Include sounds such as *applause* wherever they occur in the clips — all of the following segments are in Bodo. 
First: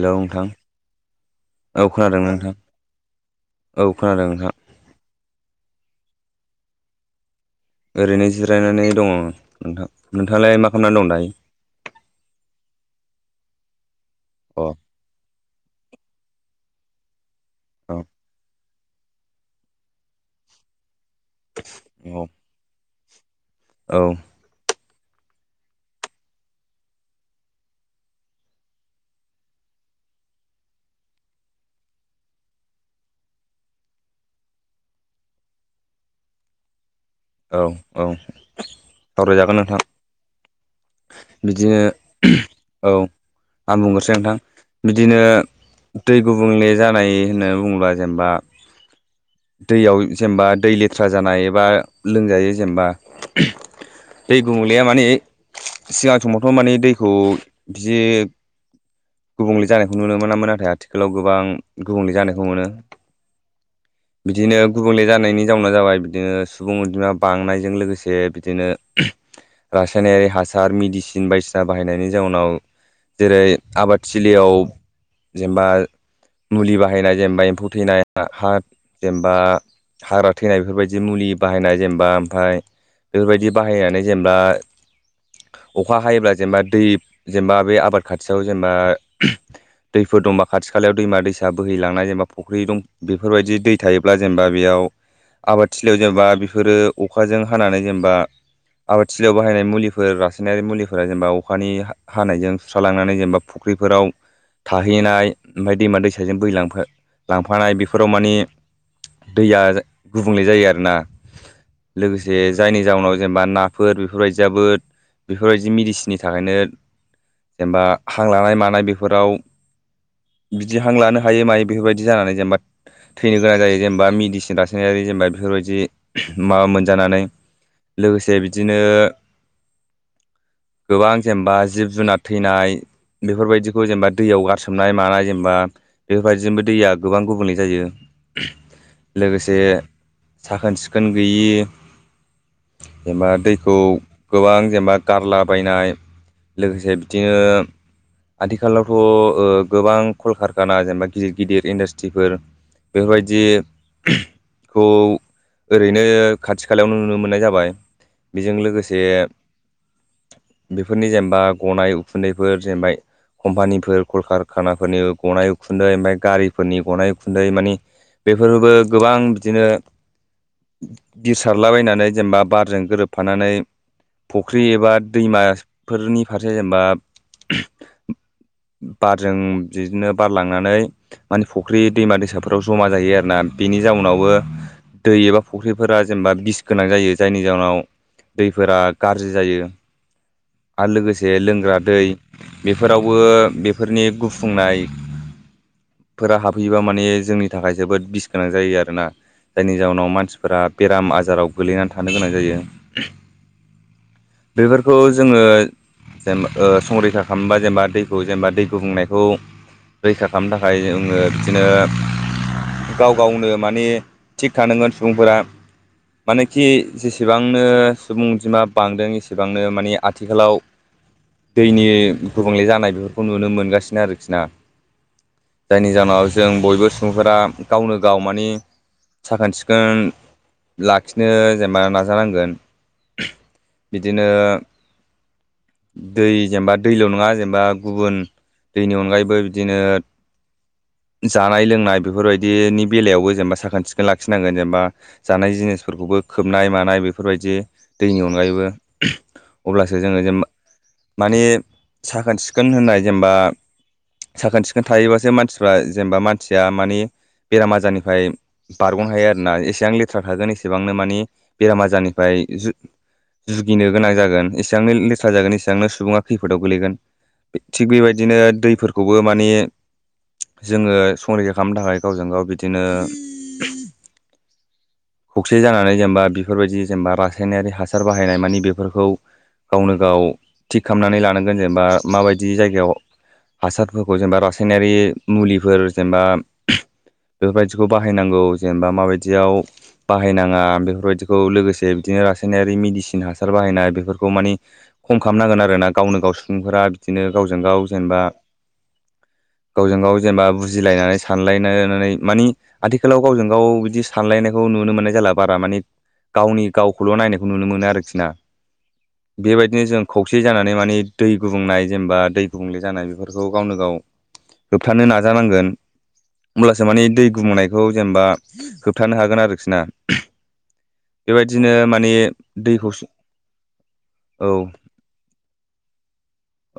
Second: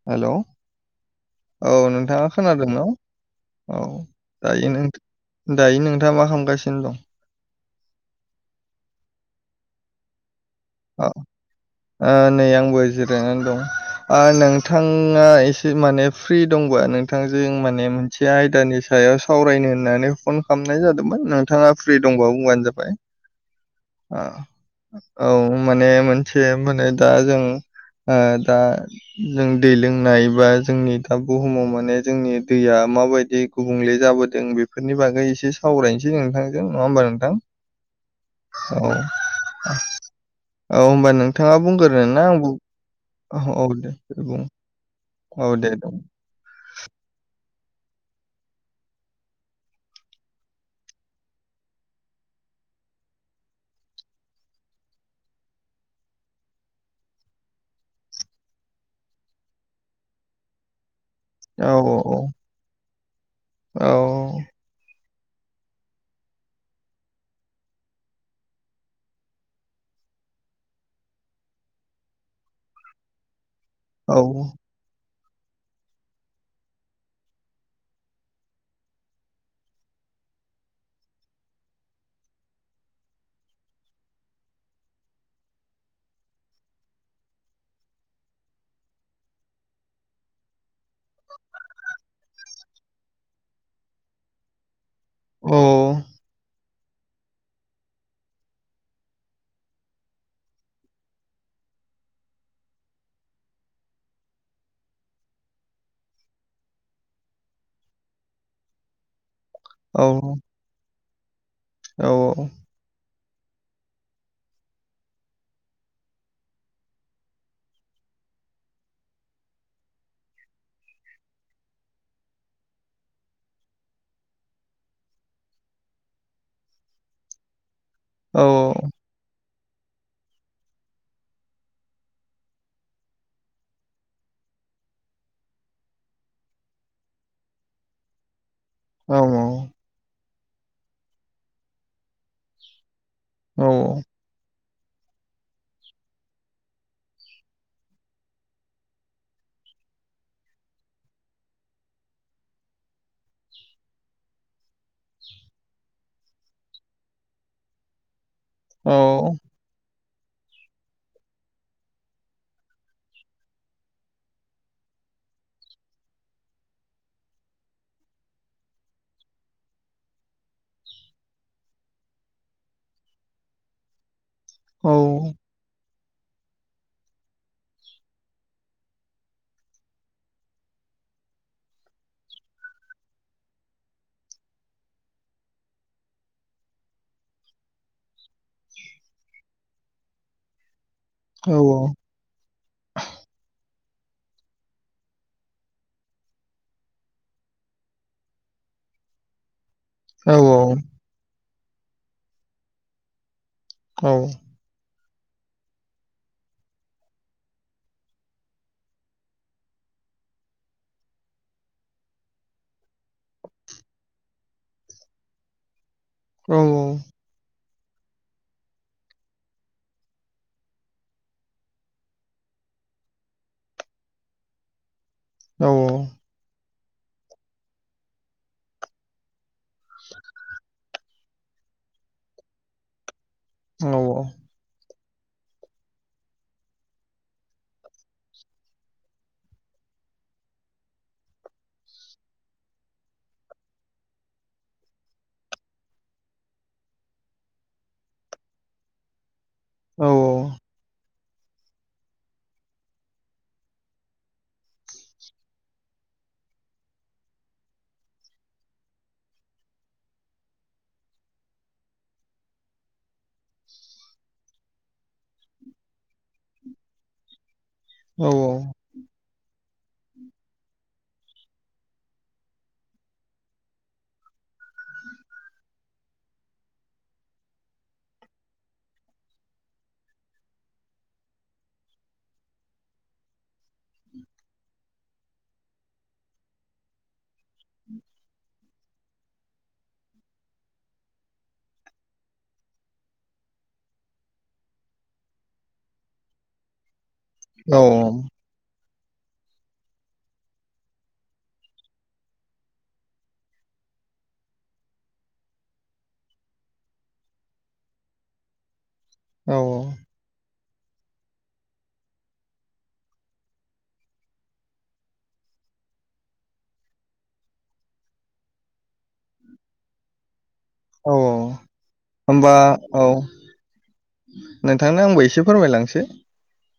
हेलौ नोंथां! औ नोंथाङा खोनादों न' औ खोनादों नोंथां दायो नों दायो नों दा मा खालामगासिनो दं? ओरैनो जिरायनानै दङ नोंथां। नोंथाङालाय मा खालामनानै अ दं दायो आ नै आंबो जिरायनानै दं। आ अ नोंथाङा एसे माने फ्रि दंबा नोंथांजों माने औ मोनसे आयदानि सायाव सायाव सावरायनो होननानै फन खालामनाय जादोंमोन नोंथाङा फ्रि दंबा बुंबानो जाबाय। औ। ओ औ माने मोनसे माने दा जों। ओं दा जों दै लोंनाय बा जोंनि दा बुहुमाव माने जोंनि दैया माबायदि गुबुंले जाबोदों बेफोरनि बागै एसे सावरायनोसै जों नोंथांजों नङा होमबा नों औ औ औ। सावरायजागोन नोंथां औ होमबा नोंथाङा बिदिनो बुंग्रो ना आं बुं औ आं बुंग्रोसै नोंथां औ बिदिनो औ दे दे दै गुबुंले जानाय होनना बुङोब्ला जेनेबा दैयाव जेनेबा दै लेथ्रा जानाय बा लोंजायै जेनेबा दै गुबुंलेया माने सिगां समावथ' माने दैखौ बिदि गुबुंले जानायखौ नुनो मोनामोना आथि आथिखालाव गोबां औ गुबुंले औ जानायखौ मोनो औ बिदिनो गुबुंले जा जानायनि जाउना जाबाय बिदिनो सुबुं अनजिमा बांनायजों लोगोसे बिदिनो रासायनारि हा हासार मेदिसिन बायदिसिना बाहायनायनि जाउनाव जेरै औ आबादथिलियाव जेनबा मुलि बाहायनाय जेनेबा एम्फौ थैनाय हा-हा जेनबा हाग्रा थैनाय बेफोरबायदि मुलि बाहायनाय जेनेबा ओमफ्राय बेफोरबायदि बाहायनानै जेनेबा अखा हायोब्ला जेनेबा दै जेनेबा बे आबाद खाथियाव जेनेबा दैफोर दंबा खाथि खालायाव दैमा दैसा बोहैलांनाय जेनेबा फुख्रि दं बेफोरबायदि दै थायोब्ला जेनेबा बेयाव औ आबाद थिलियाव जेनेबा बेफोरो अखाजों हानानै जेनेबा आबाद थिलियाव बाहायनाय मुलि फोर रासायनारि मुलिफोर जेनेबा अखानि हा-हानायजों सुस्रालांनानै जेनेबा फुख्रिफोराव थाहैनाय ओमफ्राय दैमा दैसाजों बोहै लांफा-लांफानाय बेफोराव मानि दैया औ औ गुबुंले जायो आरो ना। लोगोसे जायनि जाउनाव जेनेबा नाफोर बेफोरबायदियाबो बेफोरबायदि मेडिसिननि थाखायनो जेनेबा हां लानाय मानाय बेफोराव। बिदि हां लानो हायो मायो बेफोरबायदि जानानै जेनेबा। थैनो गोनां जायो जेनेबा मेडिसिन लासायारि जेनेबा बेफोरबायदि माबा मोनजानानै। लोगोसे बिदिनो। *inaudible* बुंथिगिरिनि जेबो खोनानो मोननाय जायाखै। गोबां जेनेबा जिब जुनार थैनाय। बेफोरबायदिखौ जेनेबा दैयाव गारसोमनाय मानाय जेनेबा बेफोरबायदिजोंबो दैया गोबां गुबुंलै जायो। औ लोगोसे साखोन सिखोन गैयि। एबा औ दैखौ गोबां। जेनेबा गारला बायनाय लोगोसे बिदिनो। आथिखालावथ' गोबां कलकारखाना जेनेबा गिदिर गिदिर इन्डास्ट्रिफोर। बेफोरबायदिखौ। ओरैनो खाथि खालायावनो नुनो मोननाय जाबाय बेजों लोगोसे *inaudible* बुंथिगिरिनि जेबो खोनानो मोननाय जायाखै। बेफोरनि जेनेबा गनाय उखुन्दैफोर जेनेबा। कम्पानिफोर कलकारखानाफोरनि गनाय उखुन्दै ओमफ्राय गारिफोरनि गनाय उखुन्दै मानि। बेफोरबो गोबां बिदिनो। दिसारलाबायनानै जेनेबा बारजों गोरोबफानानै। फुख्रि औ एबा दैमाफोरनि फारसे जेनेबा। बारजों बिदिनो बारलांनानै माने फुख्रि दैमा दैसाफोराव जमा जायो आरोना। बिनि जाउनावबो दै एबा फुख्रिफोरा जेनेबा बिस गोनां जायो जायनि जाउनाव। दैफोरा गाज्रि जायो आरो लोगोसे लोंग्रा दै बेफोरावबो। फोरनि गुफुंनाय। फोर हाबहैयोबा माने जोंनि थाखाय जोबोद बिस गोनां जायो आरोना। जायनि जााहनाव मानसिफोरा बेराम आजाराव गोलैनानै थानो गोनां जायो। औ खौ जोङो जेनबा संरैखा खालामोबा जेनेबा दैखौ जेनेबा दै गुबुंनायखौ। रैखा खालामनो थाखाय जोङो बिदिनो। गाव गावनो माने थिग थानांगोन सुबुंफोरा। मानेखि औ जेसेबांनो सुबुं बिमा बांदों एसेबांनो माने आथिखालाव। दैनि गुबुंले जानाय बेफोरखौ नुनो मोनगासिनो आरोखि ना। औ जायनि औ जाहोनाव जों बयबो सुबुंफोरा गावनो गाव माने। साखोन सिखोन लाखिनो जेनेबा नाजानांगोन। औ बिदिनो दै जेनेबा दैल' नङा जेनेबा गुबुन। दैनि अनगायैबो बिदिनो। *inaudible* बुंथिगिरिनि जेबो खोनानो मोननाय जायाखै। जानाय लोंनाय बेफोरबायदिनि बेलायावबो जेनेबा साखोन सिखोन लाखिनांगोन जेनेबा जानाय जिनिसफोरखौबो बो खोबनाय मानाय बेफोरबायदि दैनि अनगायैबो अब्लासो औ जोङो जेनबा माने साखोन सिखोन होननाय जेनेबा साखोन सिखोन थायोबासो मानसिफ्रा जेनेबा मानसिया माने बेराम आजारनिफ्राय बारग'नो हायो आरोना एसेबां लेथ्रा थागोन एसेबांनो मानि बेराम आजारनिफ्राय जुगिनो गोनां जागोन एसेबांनो लेथ्रा जागोन इसेबांनो सुबुङा खैफोदाव गोलैगोन थिग औ बेबायदिनो दैफोरखौबो माने जोङो संरैखा खालामनो थाखाय गावजों गाव बिदिनो खौसे जानानै जेनेबा बेफोरबायदि जेनेबा रासायनारि हासार बाहायनाय मानि बेफोरखौ गावनो गाव थिग खालामनानै लानांगोन जेनेबा माबायदि जायगायाव हासारफोरखौ जेनेबा रासायनारि मुलिफोर जेनेबा बेफोरबायदिखौ बाहायनांगौ जेनेबा माबायदियाव बाहायनाङा बेफोरबायदिखौ लोगोसे बिदिनो रासायनारि मेडिसिन हासार बाहायनाय बेफोरखौ मानि खम खालामनांगोन आरो ना गावनो गाव सुबुंफोरा। बिदिनो गावजों औ गाव जेनेबा *unintelligible* गावजों गाव जेनेबा बुजिलायनानै सानलायनानै मानि आथिखालाव गावजों गाव बिदि सानलायनायखौ नुनो मोननाय जला बारा माने गावनि गावखौल' नायखौ नुनो मोनो आरोखि ना। औ बेबायदिनो जों खौसे जानानै माने दै गुबुंनाय जेनेबा दै गुबुंले जानाय बेफोरखौ गावनो गाव होबथानो नाजानांगोन। अब्लासो माने दै गुबुंनायखौ जेनेबा होबथानो हागोन आरोखि ना। औ बेबायदिनो माने होमबा दैखौ औ औ नोंथांनो आंबो एसे फोरमायलांसै।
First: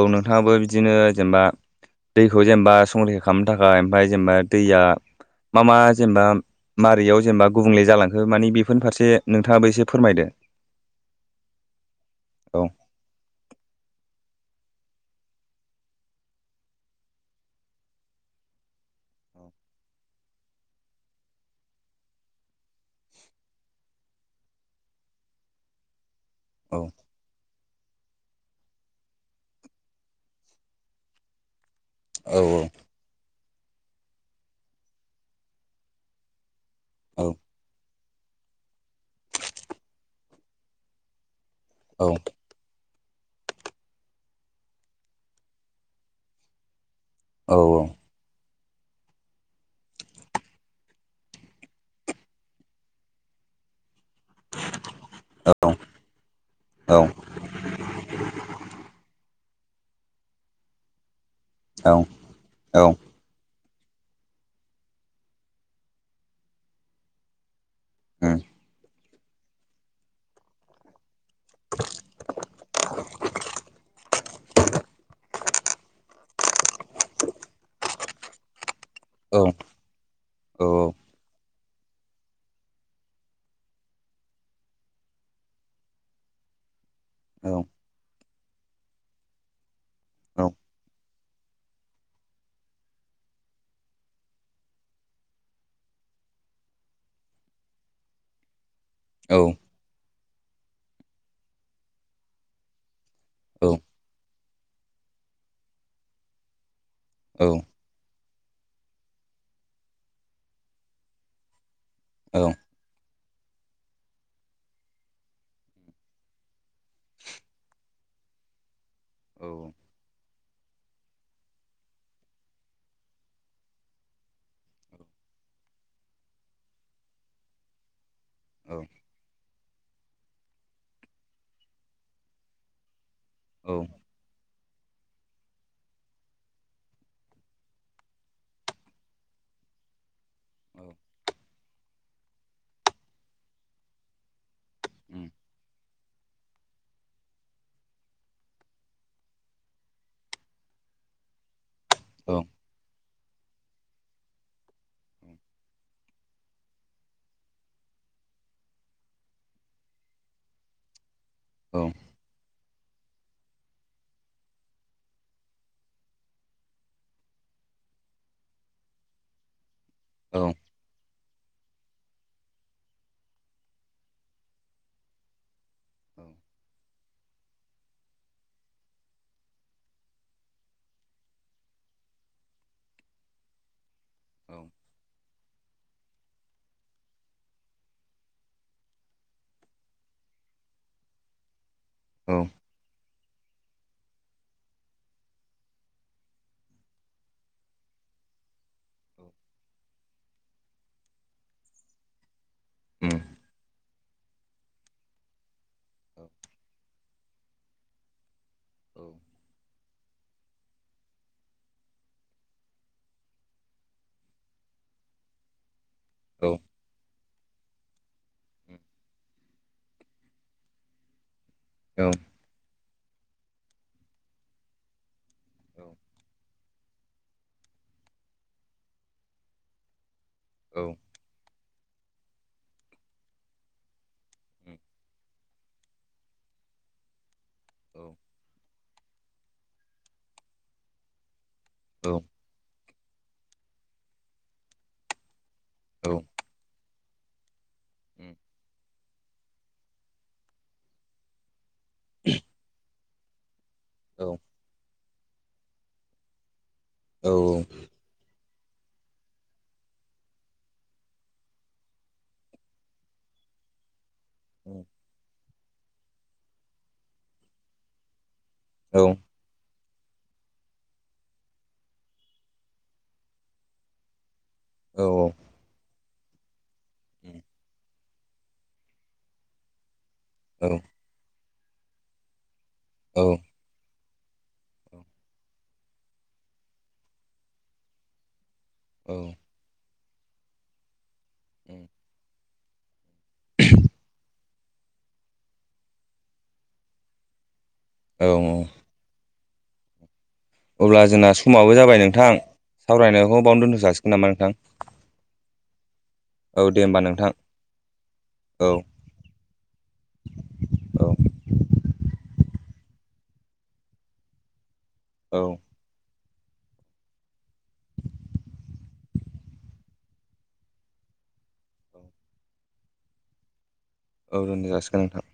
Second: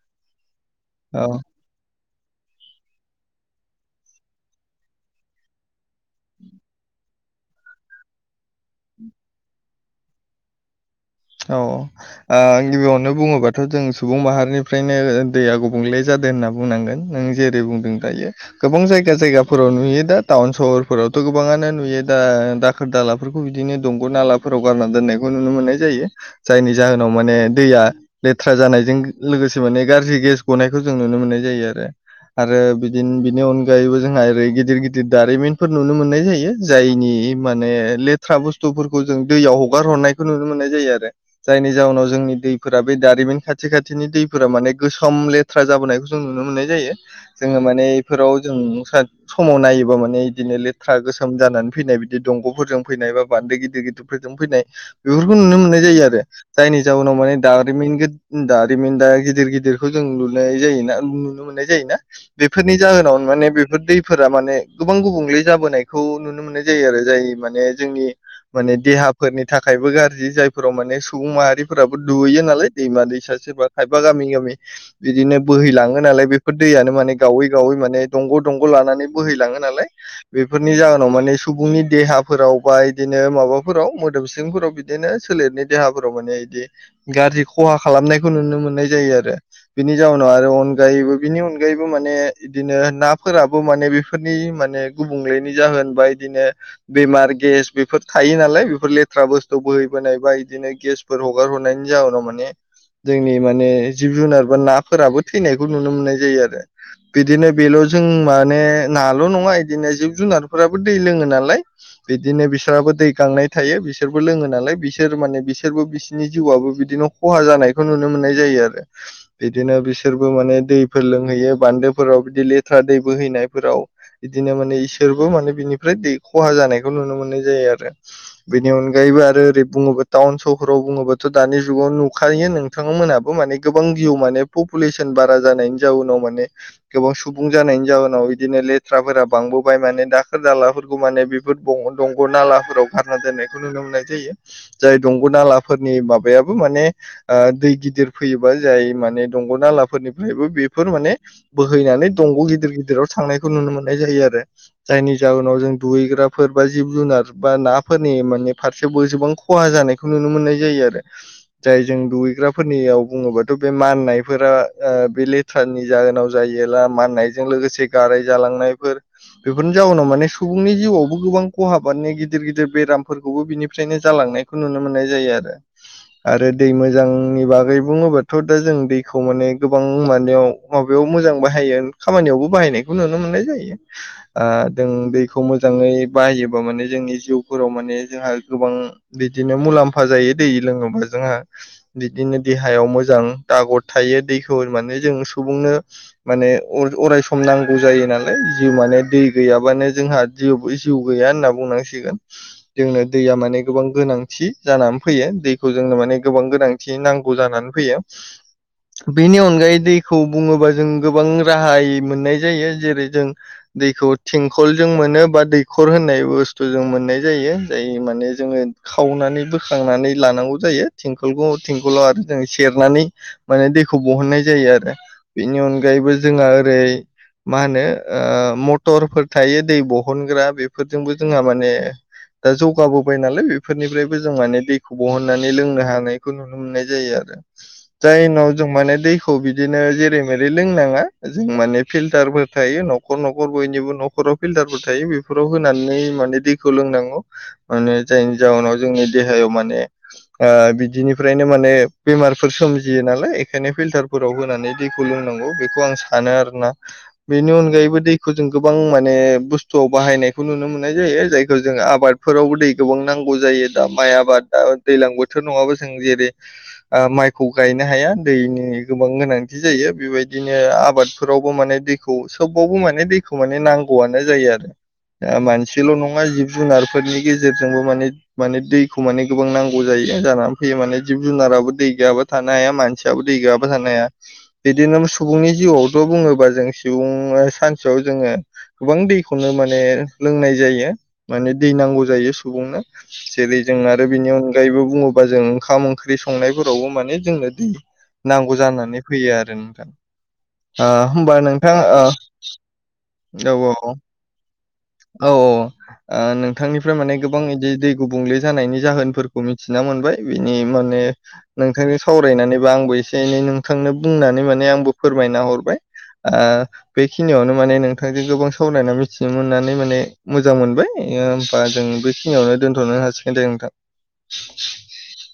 औ नोंथाङाबो बिदिनो औ जेनेबा दैखौ जेनेबा संरैखा खालामनो थाखाय ओमफ्राय जेनेबा दैया मा मा जेनेबा मारैयाव जेनेबा गुबुंले जालांखो माने बेफोरनि फारसे नोंथाङाबो एसे फोरमायदो। औ ओ औ गिबियावनो बुङोबाथ' जों सुबुं माहारिनिफ्रायनो दैया गुब बुंले जादों होनना बुंनांगोन। नों जेरै बुंदों दायो, गोबां जायगा जायगाफोराव नुयो दा टाउन सहर सरफोरावथ' गोबाङानो नुयो दा दाखोर दालाफोरखौ बिदिनो दंग' नालाफोराव गारना दोननायखौ नुनो मोननाय जायो। जायनि औ जाहोनाव माने दैया लेथ्रा जानायजों लोगोसे माने गाज्रि गेस गनायखौ जों नुनो मोननाय जायो आरो। औ आरो बिदिनो बिनि अनगायैबो जोंहा ओरै गिदिर गिदिर दारिमिनफोर नुनो मोननाय जायो। जायनि औ माने लेथ्रा बुस्थुफोरखौ जों दैयाव हगार हरनायखौ नुनो मोननाय जायो आरो। जायनि जावनाव जोंनि दैफोरा बे दारिमिन खाथि खाथिनि दैफोरा माने गोसोम लेथ्रा जाबोनायखौ जों नुनो मोननाय जायो। जोङो औ माने बेफोराव जों समाव नायोबा माने बिदिनो लेथ्रा गोसोम जानानै फैनाय बिदि दंग'फोरजों फैनाय बा गिदिर गिदिरफोरजों फैनाय बेफोरखौ नुनो मोननाय जायो आरो। जायनि औ जाउनाव माने दारिमिन गो दारिमिन दा गिदिर गिदिर दिदखौ जों लुनाय जायोना नुनो मोननाय जायोना, बेफोरनि औ जाहोनाव माने बे बेफोर दैफोरा माने गोबां गुबुंले जाबोनायखौ नुनो मोननाय जायो आरो जाय माने जोंनि माने देहाफोरनि थाखायबो गाज्रि जायफोराव माने सुबुं माहारिफोराबो दुगैयो नालाय दैमा दैसा सोरबा खायफा गामि गामि बिदिनो बोैलाङो नालाय बेफोर दैयानो माने गावै गावै माने दंग' दं' लानानै बोहैलाङो नालाय, बेफोरनि जाहोनाव माने सुबुंनि देहाफोराव बा बिदिनो माबाफोराव मोदोम सिंफोराव बिदिनो सोलेरनि देहाफोराव माने बिदि गाज्रि खहा खालामनायखौ नुनो मोननाय जायो आरो। बिनि जाउनाव आरो अनगायैबो बिनि अनगायैबो माने बिदिनो नाफोराबो माने बेफोरनि माने गुबुंलेनि जाहोनबा बिदिनो बेमार गेस बेफोर थायो नालाय फोर लेथ्रा बुस्थु बोहैबोनाय बा इदिनो गेसफोर हगार हरनायनि जाउनाव माने जोंनि माने जिब जुनार बा नाफोराबो थैनायखौ नुनो मोननाय जायो आरो‌। बिदिनो बेल' जों माने नाल' नङा बिदिनो जिब जुनारफोराबो दै लोङो नालाय, बिदिनो बिसोराबो दै गां नाय थायो बिसोरबो लोङो नालाय बिसोर माने बिसोरबो बिसोरनि जिवाबो बिदिनो खहा जानायखौ नुनो मोननाय जायो आरो। बिदिनो बिसोरबो मान दैफोर लोंहैयो बान्दोफोराव बिदि लेथ्रा दै बोहैनायफोराव बिदिनो माने इसोरबो मा बिनिफ्राय दै खहा जानायखौ नुनो मोननाय जायो आरो। बेनि अनगायैबो आरो ओरै बुङोबा टाउन सहराव बुङोबाथ' दानि जुगाव नुखायो नोंथां मोनहाबो माने गोबां जिउ माने पपुलेसन बारा जानायनि जाउनाव माने गोबां सुबुं जानायनि जाहोनाव बिदिनो लेथ्राफोरा बां बोबाय माने दाखोर दालाफोरखौ माने बेफोर बंग दंग' नालाफोराव गारना दोननायखौ नुनो मोननाय जायो। जाय दंग' नालाफोरनि माबायाबो माने दै गिदिर फैयोबा जाय माने दंग'नाला फोरफ्रायबो बेफोर माने बोहैनानै दंग गिदिर गिदिराव थांनाय खौ नुनो मोननाय जायो आरो जायनि जाहोनाव जों दुगैग्राफोर बा जिब जुनार बा नाफोरनि फारसे बां खहा जानायखौ नुनो मोननाय जायो आरो जाय जों दुगैग्राफोरनियाव बुङोबाथ' बे माननायफोरा बे लेथ्रानि जाहोनाव जायोब्ला माननायजों लोगोसे गार जालांनायफोर बेफोरनि जाउनाव माने सुबुंनि जिउआवबो गोबां खहा बानायनाय गिदिर गिदिर बेरामफोरखौबो बिनिफ्रायनो जालांनाय बेखौ नुनो मोननाय जायो आरो आरो दै मोजां नि बागै बुङोबाथ' दा जों दैखौ माने गोबां माव माबायाव मोजां बाहायो खामानि बाहायनायखौ नुनो मोननाय जायो जों दै खौ मोजाङै बाहायोबा माने जोंनि जिउफोराव माने जोंहा गोबां बिदिनो मुलाम्फा जायो दै लोङोबा जोंहा बिदिनो देहायाव मोजां थायो दैखौ माने जों सुबुंनो माने अराय सम नांगौ जायो नालाय जिउ माने दै गैयाबानो जोंहा जिउ गैया होनना बुंनांसिगोन जोंनो दैया माने गोबां गोनांथि जानानै फैयो दैखौ जोंनो औ माने गोबां गोनांथि नांगौ जानानै फैयो औ बिनि अनगायै दैखौ दैखौ बुङोबा जों गोबां राहायै मोननाय जायो जेरै जों दैखौ थिंखलजों मोन मोनो बा दैखर होननाय औ बुस्थु जों मोननाय जायो जाय माने जोङो खावनानै बोखांनानै लानांगौ जायो थिंखलखौ थिंखलाव औ आरो जों सेरनानै माने दैखौ बहननाय जायो आरो बेनि अनगायैबो जोंहा ओरै मा होनो मथरफोर थायो दै बह बहनग्रा औ बेफोरजोंबो जोंहा माने दा जौगाबो बाय नालाय बेफोरनिफ्रायबो जों माने दैखौ बहननानै लोंनो हानायखौ नुनो मोननाय जायो आरो औ जायनाव जों माने दैखौ बिदिनो जेरै मेरै लोंनाङा जों माने औ फिल्टारफोर थायो न'खर न'खर बयनिबो न'खराव फिल्टारफोर थायो बेफोर होनानै औ माने दैखौ लोंनांगौ माने जायनि जाउनाव जोंनि देहायाव माने बिदिनिफ्रायनो माने बेमारफोर सोमजियो नालाय फिल्टारफोराव औ होनानै दैखौ लोंनांगौ बेखौ आं सानो आरोना बेनि अनगायैबो दैखौ जों गोबां माने बुस्थुआव बाहायनायखौ नुनो मोननाय जायो जायखौ जों आबाद फोरावबो दै गोबां नांगौ जायो दा माइ आबादा दैज्लां बोथोर नङाबा जों जेरै माय माइखौ गायनो हाया दैनि गोबां गोनांथि जायो बेबायदिनो आबादफोरावबो माने दैखौ सोबावबो माने दैखौ माने नांगौआनो जायो आरो दा मानसिल' नङा जिब जुनार बेफोरनि गेजेरजोंबो माने माने दैखौ माने गोबां नांगौ जायो जानानै फैयो माने जिब जुनाराबो दै गैयाबा थानो हाया मानसियाबो दै गैयाबा थानो हाया बिदिनो सुबुंनि जिउआवथ' बुङोबा जों सुबुंआ सानसेयाव जोङो गोबां औ दैखौनो माने लोंनाय जायो माने दै नांगौ जायो सुबुंनो जेरै जों आरो बिनि अनगायैबो बुङोबा जों ओंखाम ओंख्रि संनाय फोरावबो माने जोंनो दै औ नांगौ जानानै फैयो आरो नोंथां। ओ अब्ला जोंना होमबा समाबो नोंथां जाबाय औ नोंथां सावरायनायखौ बावनो दोनथ' औ जासिगोन नामा नोंथां औ औ ओ औ दे होमबा नोंथांनि नोंथां गोबां इदि दै गुबुंले औ जानायनि जाहोनफोरखौ मिथिना मोनबाय बिनि माने औ नोंथांजों सावरायनानैबा आंबो एसे एनै नोंथांनो बुंनानै माने आंबो औ फोरमायना हरबाय ओ बेखिनियावनो माने नोंथांजों गोबां सावरायना मिथिनो मोननानै माने मोजां मोनबाय ओ बा जों बेखिनियावनो दोनथ'नो हासिगोन दे नोंथां औ दोनथ जासिगोन नोंथां